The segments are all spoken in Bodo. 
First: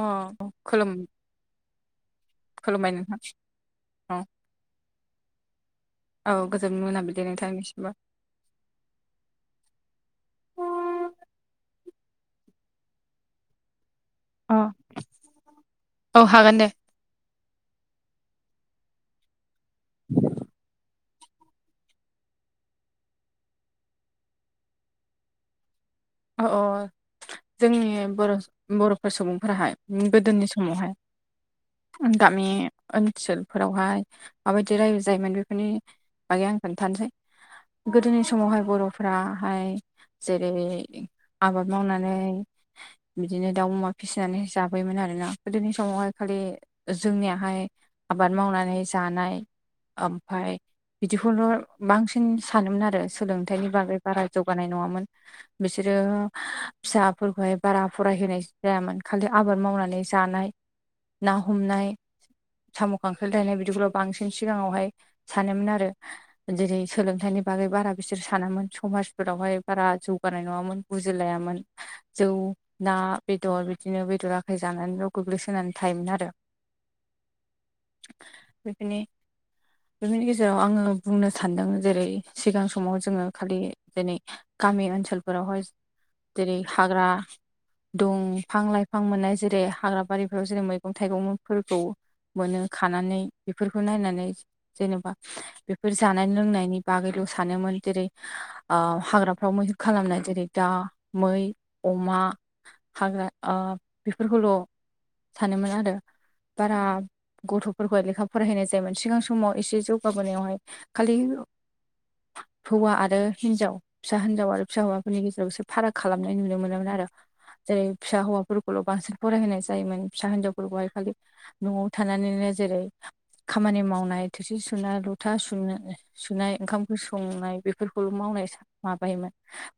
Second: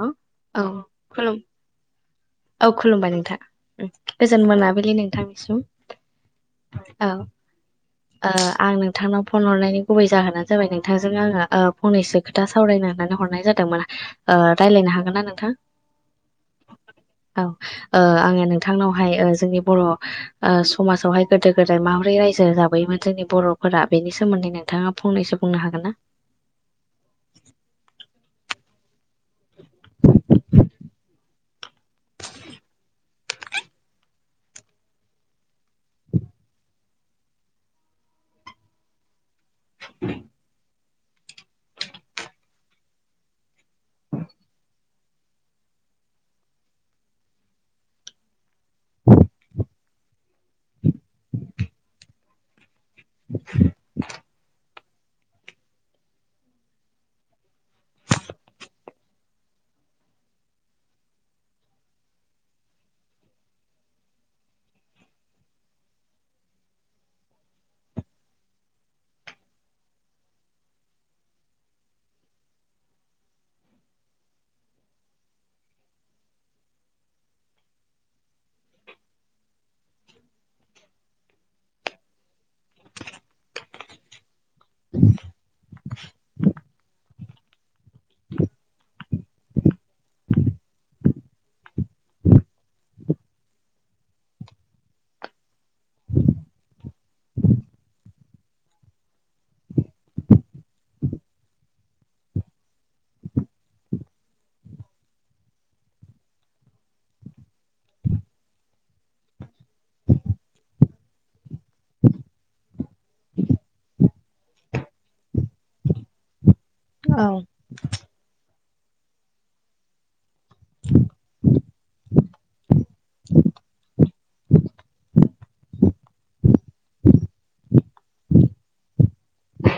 अ औ खुलुम औ खुलुमबाय नोंथां औ गोजोन मोनाबिलि नोंथांनिसिम औ गोजोन औ मोनाबिलि नोंथांनिसिमबो आं नोंथांनाव फन हरनायनि गुबै जाहोनानो जाबाय नोंथांजों आङो फंनैसो खोथा सान सावरायनानै हरनाय जादोंमोन अ रायलायनो हागोन ना नोंथां औ हागोन दे औ अ आङो नोंथांनावहाय जोंनि बर‌ समाजाव आवहाय गोदो गोदाय माबोरै रायजो जाबयोमोन जोंनि बरफोरा बेनि सोमोन्दै नोंथाङा फंनैसो बुंनो हागोन ना अ औ जोंनि बर बरफोर सुबुंफोराहाय गोदोनि समावहाय गामि ओनसोलफोरावहाय माबायदि रायजो जायोमोन बेफोरनि बागै आं खोननथानोसै गोदोनि समावहाय बरफोराहाय जेरै आबाद मावनानै बिदिनो दाउ अमा फिसिनानै जबोयोमोन आरोना गोदोनि समावहाय खालि जोंनियाहाय आबाद मावनानै जानाय ओमफाय बिदिखौल' बांसिन सानोमोन आरो सोलोंथाइनि बागै बारा जौगानाय नङामोन बेसे बिसोरो फिसाफोरखौहाय बारा फरायहोनाय जायामोन खालि आबाद मावनानै जानाय ना हमनाय साम' खांख्रिाइ दायनाय बिदिखौल' बांसिन सिगाङावहाय सानोमोन आरो जेरै सोलोंथाइनि नि बै बारा बिसोर सानामोन समाजफोरावहाय बारा जौगानाय नडामोन बोजिलायामोन जौ ना बेदर बिदिनो जानानैनो गोग्लैसोनानै थोननानै थायोमोन आरो [unintelligible] बिदिनि बेनि गेजेराव आङो बुंनो सानदों जेरै सिगां समाव जोङो खालि दिनै गामि ओनसोलफोरावहाय जेरै हाग्रा दंफां लाइफां मोननाय जेरै हाग्रा बारिफोराव जेरै मैगं थाइगंफोरखौ मोनो खानानै बेफोरखौ नायनानै जेनेबा बेफोर जानाय लोंनायनि बागै सानोन जेरै हाग्राफ्राव मैहुर खालामनाय जेरै दा मै अमा हाग्रा बेफोरखौल' सानोमोन आरो बारा गथ'फोरखौहाय लेखा फरायहैनाय जायोमोन सिगां समाव एसे जौगाबोनायावहाय खालि हौवा आरो हिनजाव फिसा हिनजाव आरो फिसा हौवा फोरनि गेजेराव एसे फाराग खालामनाय नुनो मोनोमोन आरो औ जेरै फिसा हौवाफोरखौ स्कुलाव बांसिन फरायहोनाय जायोमोन फिसा हिनजावफोरखौहाय खालि न'आव थानानैनो जेरै खामानि मावनाय थोरसि सुनाय लथा सुनाय सुनाय ओंखामफोर संनाय बेफोरखौल' माव माबायोमोन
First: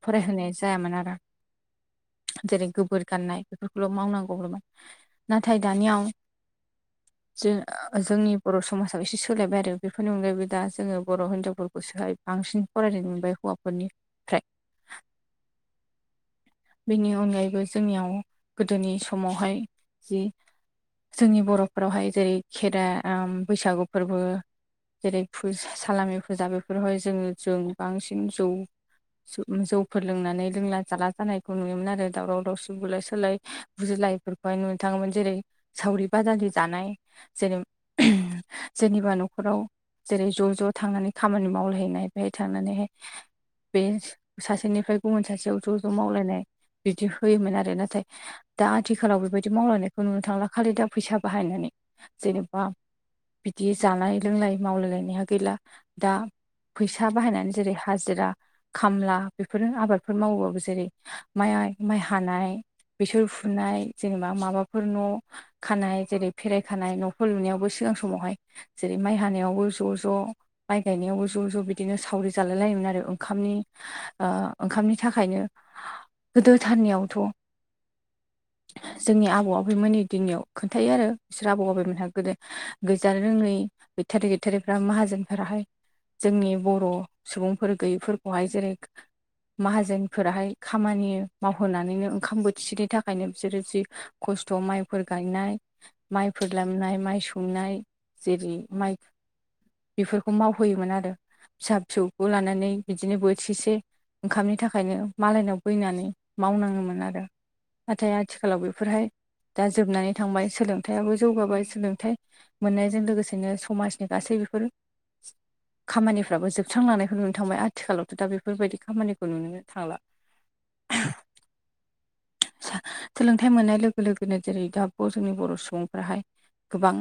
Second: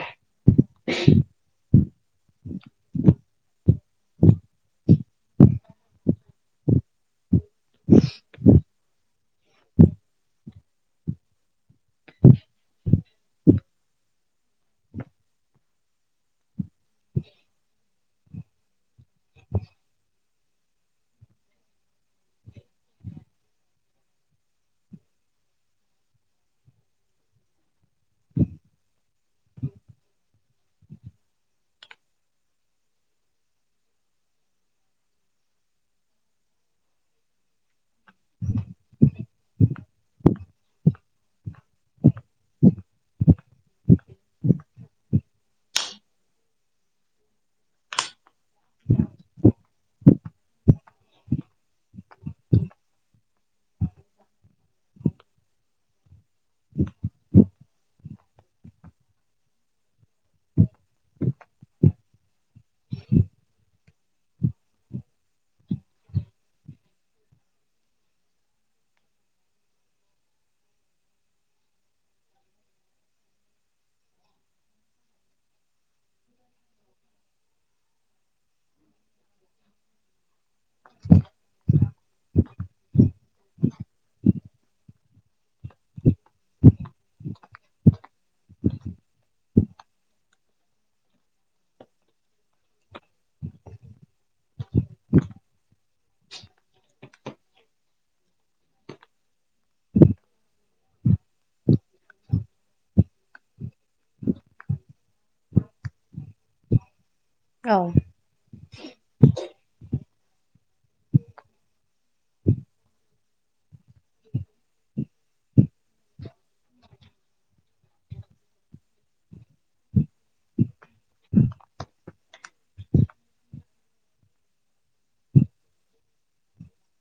फरायहोनाय जायामोन आरो [unintelligible] जेरै गोबोर गाननाय बेफोरखौल' मावनांगौ हरबाय नाथाय दानियाव [inaudible] जों जोंनि बर' समाजाव एसे सोलायबाय आरो बेफोरनि अनगायैबो दा जोङो बर' हिनजावफोरखौ सोलायब बांसिन फरायनो मोनबाय हौवाफोरनिफ्राय बेनि अनगायैबो जोंनियाव गोदोनि समावहाय जि जोंनि बर'फोरावहाय जेरै खेराइ बैसागु फोरबो जेरै सालामि फुजा बेफोरावहाय जोङो जों बांसिन जौ जौफोर लोंनानै लोंला जाला जानाय नुयोमोन आरो दावराव दावसि बुलाय सोलाय बुजिलायफोरखौहाय नुनो थाङोमोन जेरै सावरि बाजार जानाय जेनेबा न'खराव जेरै ज' ज' थांनानै खामानि मावलायहैनाय बेहाय थांनानैहाय बे सासेनिफ्राय गुबुन सासेयाव ज' ज' मावलायनाय बिदि होयोमोन आरो नाथाय दा आथिखालाव बेबायदि मावलायनायखौ नुनो थांला खालि दा फैसा बाहायनाय जेनबा बिदि जानाय लोंनाय मावलायलायनाया गैला दा फैसा बाहायनानै जेरै हाजिरा खामला बेफोरनो आबादफोर मावोबाबो जेरै माइ माइ हानाय बेसर फुनाय जेनेबा माबाफोर न' खानाय जेरै फेराय खानाय न'फोर लुनायावबो सो मोजां समावहाय जेरै माइ हानायावबो ज' ज' माइ गायनायावबो ज' ज' बिदिनो सावरि जालाय लाय आरो ओं ओंखामनि थाखायनो गोदोथारनियावथ' जोंनि आबौ आबैमोननि दिननियाव खोन्थायो आरो बिसोर आबौ आबैमोन हागोन गोदो गोैजानो रोङै गैथारै गैथारै फोरा माहाजोनफोराहाय जोंनि बर' सुबुंफोर गैयैफोरखौहाय जेरै माहाजोनफोराहाय खामानि मावहोनानैनो ओंखाम बोथिसेनि थाखायनो बिसोरो जि खस्थ' माइफोर गायनाय माइफोर नाय माइ सौनाय जेरै माइ बेफोरखौ मावहोयोमोन आरो फिसा फिसौखौ लानानै बिदिनो बोथिसे ओंखामनि थाखायनो मालायनाव फैनानै मावनाङोमोन आरो औ नाथाय आथिखालाव बेफोरहाय दा जोबनानै थांबाय सोलोंथायाइाबो जौगाबाय सोलोंथाइ मोननायजों लोगोसेनो समाजनि गासै बेफोर [unintelligible] खामानिफ्राबो जोबस्रांलांनायखौ नुनो थांबाय आथिखालावथ' दा बेफोरबायदि खामानिखौ नुनो थांला [unintelligible] सोलोंथाइ मोननाय लोगो लोगोनो जेरै दा जोंनि बर' सुबुंफ्राहाय गोबां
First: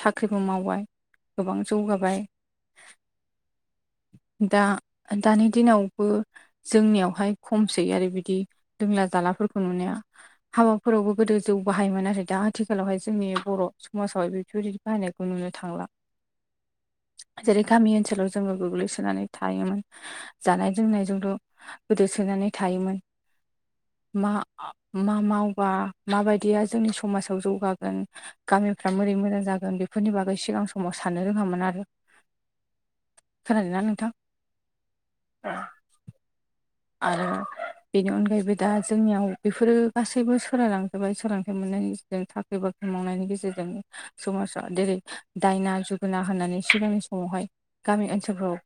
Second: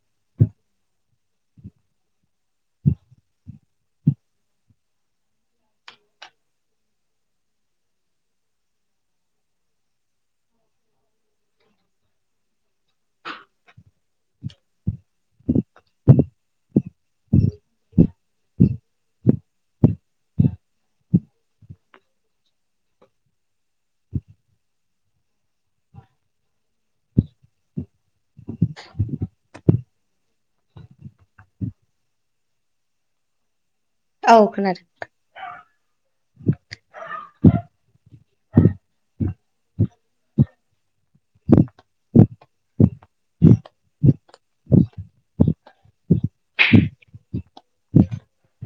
साख्रिबो मावबाय गोबां जौगाबाय [unintelligible] दा दानि दिनावबो जोंनियावहाय खमसै आरो बिदि लोंला जालाफोरखौ नुनाया हाबाफोरावबो गोदो जौ बाहायोमोन आरो दा आथिखालावहाय जोंनि बर' समाजाव बेफोरबायदि बाहायनायखौ नुनो थांला [unintelligible] जेरै गामि ओनसोलाव जोंबो गोग्लैसोनानै थायोमोन जानाय लोंनायजोंल' गोदो सोनानै थायोमोन मा मा मावबा माबायदिया जोंनि समाजाव जौगागोन गामिफ्रा बोरै मोजां जागोन बे बेफोरनि बागै सिगां समाव साननो रोङामोन आरो खोनादों ना नोंथां औ खोनादों आरो बेनि अनगायैबो दा जोंनियाव बेफोरो गासैबो सोलायलांजोबाय सोलोंथाइ मोननायनि गेजेरजों साख्रि बाख्रि मावनायनि गेजेरजों समाजाव जेरै दायना जुगोना होननानै सिगांनि समावहाय गामि ओनसोलफ्राव नो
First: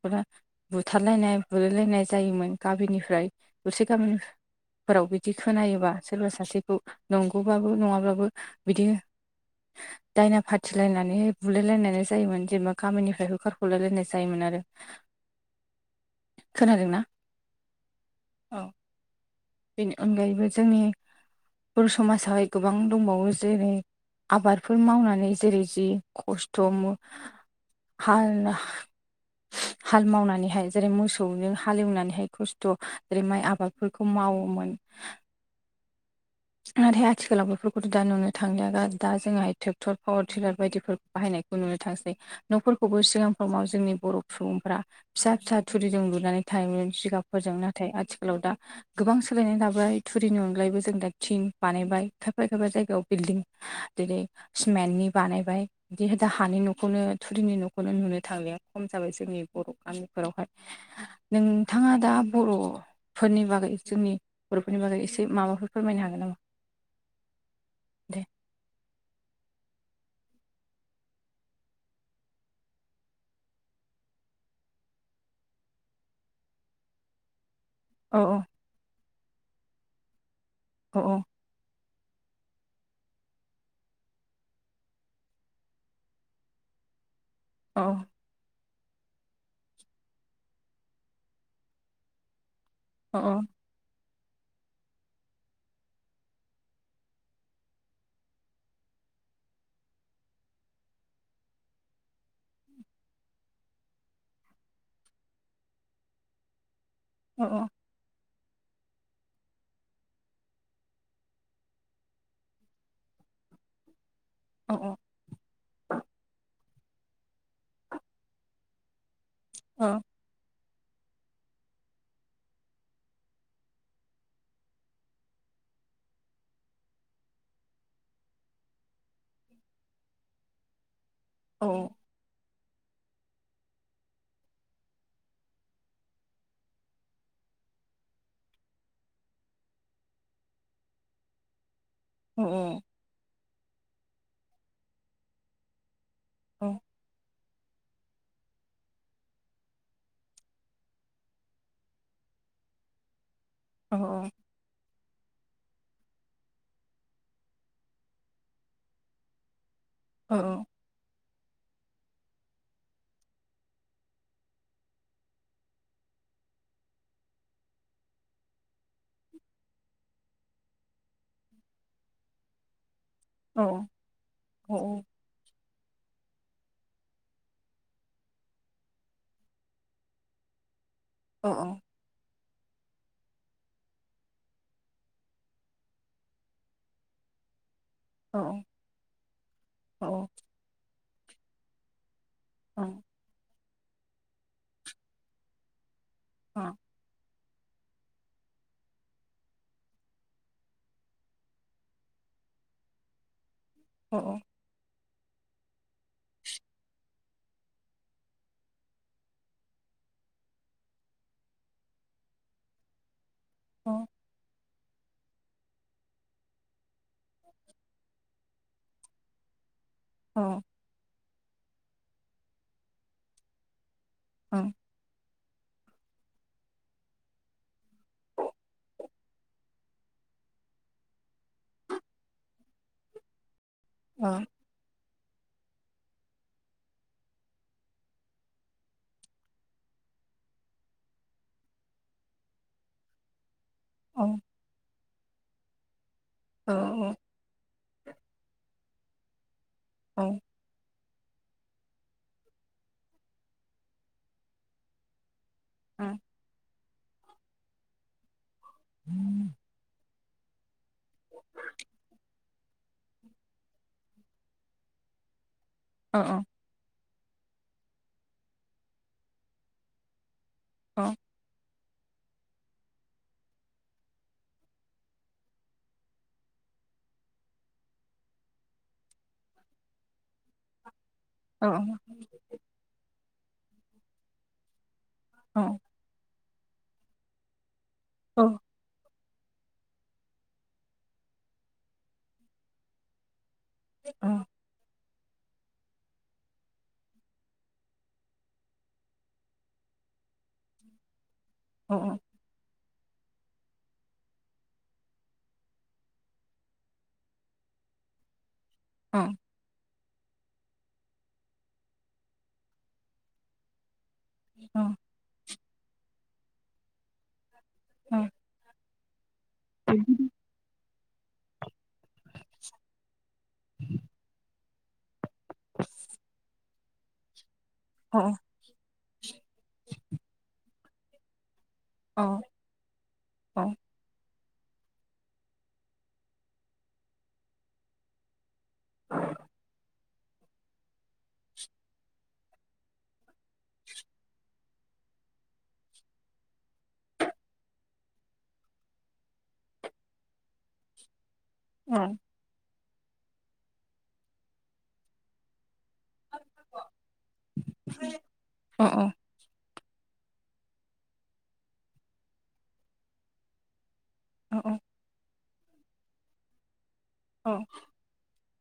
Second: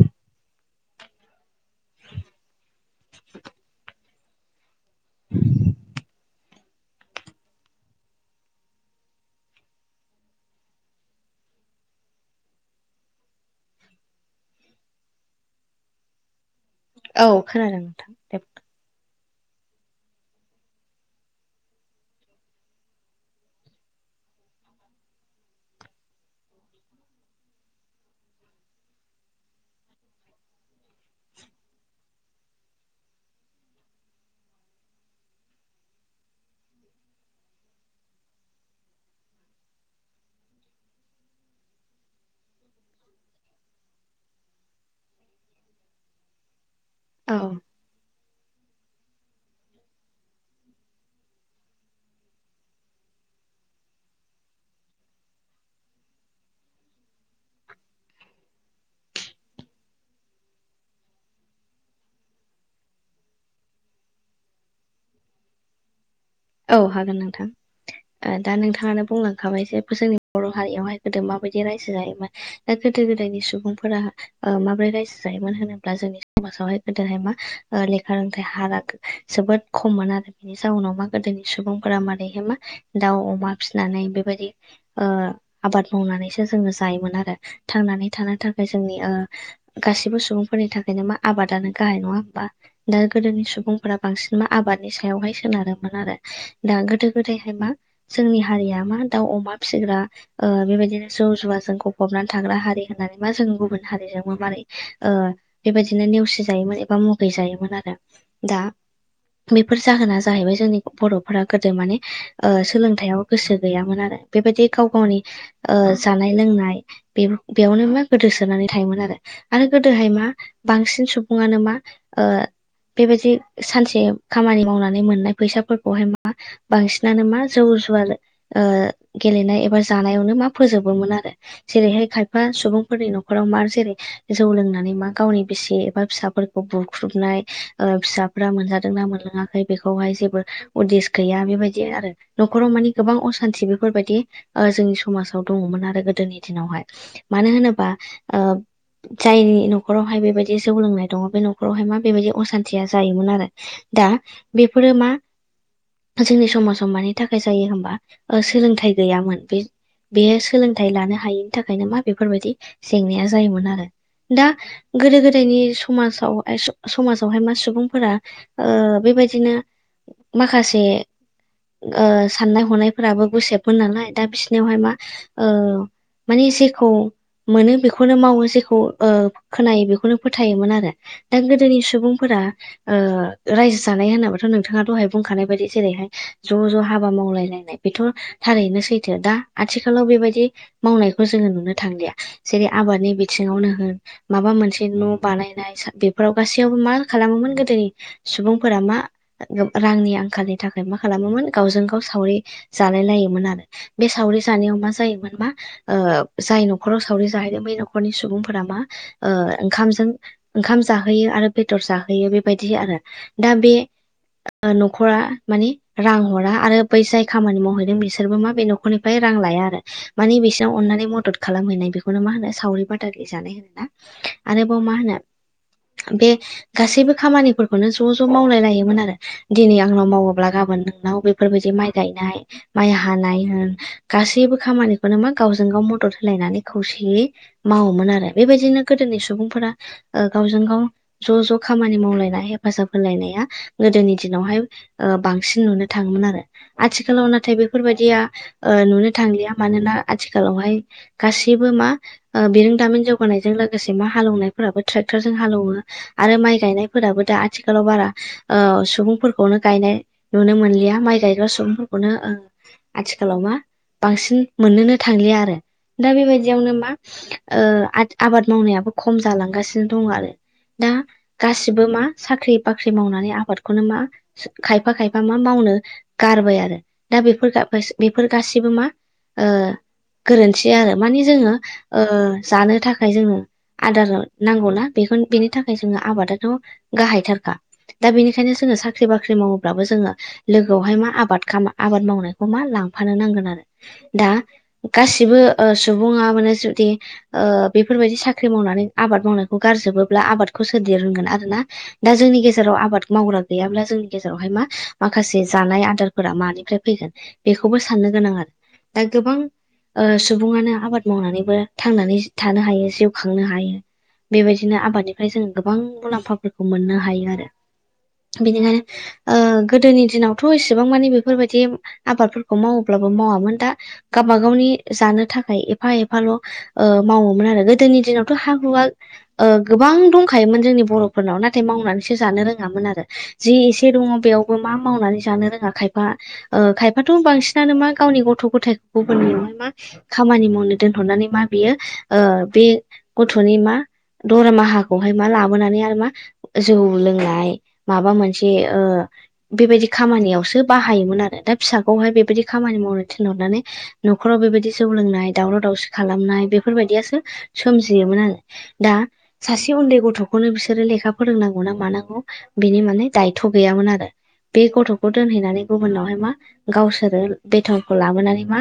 बुथारलायनाय बुलायलायनाय जायोमोन गामिनिफ्राय दरसे गामिनिफ्राय फोराव बिदि खोनायोबा सोरबा सासेखौ नंगौबाबो नङाब्लाबो बिदि दायना फाथिलायनानै बुलायलायनाय जायोमोन जेनेबा गामिनिफ्राय होखारखलायलायनाय जायोमोन आरो आरो [unintelligible] खोनादोंना औ खोनादों नोंथां औ बेनि अनगायैबो जोंनि बर' समाजावहाय गोबां दंबावो जेरै आबादफोर मावनानै जेरै जि खस्थ' हाल हाल मावनानैहाय जेरै मोसौनो हालेवनानैहाय खस्थ' जेरै माइ आबादफोरखौ मावो मोन नाथाय आथिखालाव बेफोरखौथ' दा नुनो थांनाया दा जोंहाय ट्रेक्टर पावार टिलार बायदिफोरखौ बाहायनाय खौ नुनो थांसै न'फोरखौबो सिगां समाव जोंनि बर' सुबुंफ्रा फिसा फिसा थुरिजों लुनानै थायोमोन औ जिगाबफोरजों नाथाय आथिखालाव दा गोबां सोलायनाय लााबाय थुरिनि अनगायैबो जों दा थिंनि बानायबाय खायफा खायफा जायगायाव बिलडिं जेरै सिमेन्टनि बानायबाय बिदि दा हानि न'खौनो थुरिनि न'खौनो लुनो थांनाया खम जाबाय जोंनि बर' गामिफोरावहाय नोंथाङा दा बर'फोरनि बागै जोंनि बर'फोरनि बागै एसे माबाफोरखौ फोरमाय हागोन औ हागोन दे नोंथां दा नोंथाङानो बुंलांखाबाय जे जोंनि बर' हारियावहाय गोदो माबायदि रायजो जायोमोन दा गोदो गोदायनि सुबुंफोरा माब्रै रायजो जायोमोन होनोब्ला जोंनि समाजावहाय गोदोहाय मा लेखा औ रोंथाइ हारा जोबोद खममोन आरो बेनि जाउनाव औ मा गोदोनि सुबुंफोरा मारैहाय मा दाउ अमा फिसिनानै बेबायदि आबाद मावनानैसो जोङो जायोमोन आरो औ थांनानै थानो थांखाय जोंनि गासिबो सुबुंफोरनि थाखायनो मा आबादानो गाहाय नङा होमबा दा औ गोदोनि सुबुंफोरा बांसिन मा आबादनि सायावहाय सोनारो मोन आरो दा गोदो गोदायहाय मा जोंनि हारिया मा दाउ अमा फिसिग्रा ओ बेबाय बिदिनो जौ जुवाजों गफ'बनानै थाग्रा हारि होननानै मा जों गुबन हारिजोंबो मारै ओ बेबाय बिदिनो नेवसि जायोमोन एबा मुगै औ जायोमोन आरो दा बेफोर जाहोना जाहैबाय जोंनि बर'फोरा गोदो माने ओ सोलोंथायाइयाव गोसो गैयामोन आरो बेबायदि औ गाव गावनि ओ जानाय-लोंनाय बे बेयावनो मा गोदोसोनानै थायोमोन आरो आरो गोदोहाय मा बांसिन सुबुङानो मा ओ बेबायदि सानसे खामानि मावनानै मोननाय फैसाफोरखौहाय मा बांसिनानो मा जौ जुवार ओ गेलेनाय एबा जानायावनो फोजोबोमोन आरो औ जेरैहाय खायफा सुबुङा सुबुंफोरनि न'खराव मा जेरै जौ लोंनानै मा गावनि बिसि एबा फिसाफोरखौ बुख्रुबनाय ओ फिसाफोरा मोनजादोंना मोनलोङाखै बेखौहाय जेब बो उदिस गैया बेबायदि आरो औ नख'राव माने गोबां खानथि बेफोरबायदि ओ जोंनि समाजाव दङ'मोन आरो गोदोनि दिनावहाय मानो होनोबा ओ जायनि न'खरावहाय बेबायदि जौ लोंनाय दङ' बे न'खरावहाय मा बेबायदि असानथिया जायोमोन आरो दा बेफोरो मा जोंनि समाजाव मानि थाखाय जायो होमबा ओ सोलोंथाइ गैयामोन बे औ बेयो सोलोंथाइ लानो हायैनि थाखायनो मा बेफोरबायदि जेंनाया जायोमोन आरो दा गोदो-गोदायनि समाजाव समाजावहाय मा सुबुंफोरा ओ बे बेबायदिनो माखासे ओ साननाय हनाय फोराबो औ गुसेबमोन नालाय दा बिसिनियावहाय मा औ ओ माने जेखौ मोनो बेखौनो मावो जेखौ ओ खोनायो बेखौनो फोथायोमोन आरो दा गोदोनि औ सुबुंफोरा ओ रायजो जानाय होनोबाथ' नों नोंथाङा दहाय बुंखानाय बायदि जेरैहाय ज' ज' हाबा मावलायलायनाय बेथ' थारैनो सैथो दा आथिखालाव बेबायदि मावनायखौ जोङो नुनो थांलिया जेरै आबादनि बिथिङावनो होन माबा मोनसे न' बानायनाय बे फोराव गासैयावबो मा खालामोमोन गोदोनि सुबुंफोरा मा रांनि आंखालनि थाखाय मा खालामोमोन गावजों गाव सावरि जालाय लायोमोन आरो बे सावरि जानायाव मा जायोमोन मा ओ जाय न'खराव सावरि जाहैदों बै न'खरनि सुबुंफोरा मा ओ ओंखामजों ओंखाम जाहोयो आरो बेदर जाहोयो बेबायदि आरो दा बे न'खरा मानिे रां हरा आरो बै जाय खामानि मावहैदों बिसोरबो मा बे नख'रनिफ्राय रां लाया आरो मानिे बिसिनाव अननानै मदद खालामहैनाय बेखौनो मा होनो सावरि बादालि जानाय होनना आरोबाव मा होनो बे गासैबो खामानिफोरखौनो ज' ज' मावलाय लायोमोन आरो दिनै आंनाव मावोब्ला गाबोन नोंनाव बेफोरबायदि माइ गायनाय माइ हानाय होन गासैबो खामानि बेखौनो मा गावजों गाव मदद होलायनानै खौसेयै मावोमोन आरो बेबायदिनो गोदोनि सुबुंफोरा ओ गावजों गाव ज' ज' खामानि मावलायनाय हेफाजाब होलायनाया गोदोनि दिनावहाय ओ बांसिन नुनो थाङोमोन आरो आथिखालाव नाथाय बेफो फोरबायदिया ओ नुनो थांलिया मानोना आथिखालावहाय गासैबो मा ओ बिरोंदामिन जौगानायजों लोगोसे मा हालौनायफोराबो ट्रेक्टरजों हालौवो आरो माइ गायनायफोराबो दा आथिखालाव बारा सुबुंफोरखौनो गायनाय नुनो मोनलिया माइ गायग्रा सुबुंफोरखौनो ओ आथिखालाव मा बांसिन मोननोनो थांलिया आरो दा बेबायदियावनो मा ओ आद आबाद मावनायाबो खम जालांगासिनो दं आरो दा गाससि बो मा साख्रि बाख्रि मावनानै आ आबादखौनो मा खायफा खायफा मा मावनो गारबाय आरो दा बेफोर [unintelligible] बेफोर गासबो सिबो मा ओ गोरोनथि आरो मानि जोङो औ ओ जानो थाखाय जोंनो आदार नांगौ ना बेखोन बेनि औ थाखाय जोङो आबादाथ' गाहायथारखा दा अ बेनिखायनो जोङो साख्रि बाख्रि साख्रि मावोब्लाबो जोङो लोगोआवहाय मा आबाद आबाद मावनायखौ मा लांफानो नांगोन आरो अ दा गासिबो सुबुङा माने जुदि ओ बेफोरबायदि साख्रि मावनानै आबाद मावनायखौ गारजोब [unintelligible] आबादखौ सोर दिरुनगोन आरोना अ दा जोंनि गेजेराव आबाद मावग्रा गैयाब्ला जोंनि गेजेराव हाय मा माखासे जानाय आदारफोरा मानिफ्राय फैगोन बेखौ बो साननो गोनां आरो दा अ गोबां सुबुङानो आबाद मावनानैबो थांनानै थानो हायो जिउ खांनो हायो बेबायदिनो अ आबादनिफ्राय जोंङो गोबां मुलाम्फाफोरखौ मोननो हायो आरो अ बेनिखायनो अ गोदोनि दिनावथ' एसेबां मानि बेफोरबायदि आबादफोरखौ मावोब्लाबो मावा दा गावबा गावनि जानो थाखाय एफा एफाल' मावोमोन आरो गो दोनि दिनावथ' हा हुवा ओ गोबां दंखायोमोन जोंनि बर'फोरनाव नाथाय मावनानै अ जानो रोङामोन आरो जि अ एसे दङ बेयाव मा मावनानै जानो रोङा खायफा खायफाथ' बांसिनानो मा गावनि गथ' गथाय [unintelligible] खामानि मावनो दोनहरनानै मा बियो बे गथ'नि मा दरमाहाखौहाय मा लाबोनानै आरो मा जौ लोंनाय माबा मोनसे ओ बेबायदि खामानियावसो बाहायोमोन आरो दा अ फिसाखौहाय बेबायदि खामानि मावनो थिनहरनानै न'खराव बेबायदि जौ लोंनाय दावराव दावसि खालामनाय बेफोरबायदियासो सोमजियोमोन आरो अ दा सासे उन्दै गथ'खौनो बिसोरो लेखा फोरोंनांगौ ना मानांगौ बिनि माने दायथ' गैयामोन आरो अ बे अ गथ'खौ दोनहैनानै गुबुनावहाय मा गावसोरो बेथानखौ लाबोनानै मा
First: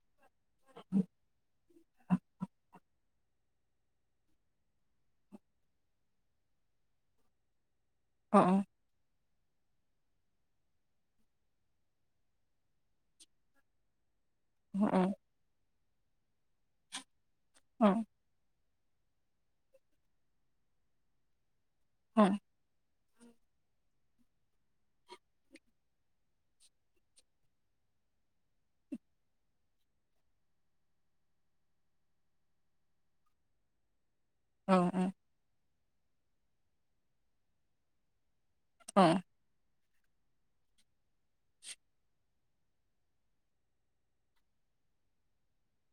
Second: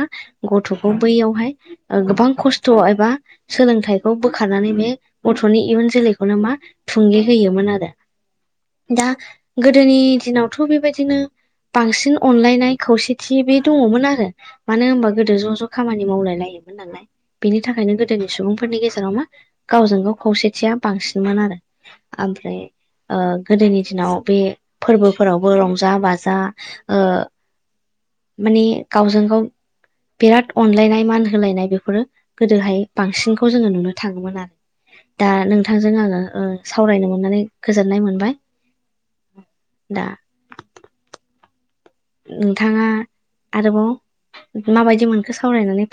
गथ'खौ बैयावहाय गोबां खस्थ' एबा सोलोंथाइखौ बोखारनानै बे गथ'नि इयुन जोलैखौनो मा थुंगे होयोमोन आरो दा गोदोनि दिनावथ' बेबायदिनो बांसिन अनलायनाय खौसेथि बे दङमोन आरो मानो होनबा गोदो ज' ज' खामानि मावलाय लायोमोन नालाय बेनि थाखायनो गोदोनि सुबुं फोरनि गेजेराव मा गावजों गाव खौसेथिया बांसिनमोन आरो ओमफ्राय ओ गोदोनि दिनाव बे फोरबोफोरावबो रंजा बाजा माने गावजों गाव बिराद अनलायनाय मान होलायनाय बेफोरो गोदोहाय बांसिनखौ जोङो नुनो थाङोमोन अ आरो अ दा नोंथांजों आङो सावरायनो मोननानै गोजोननाय मोनबाय औ दा नोंथाङा आरोबाव माबायदि मोनखो सावरायनानै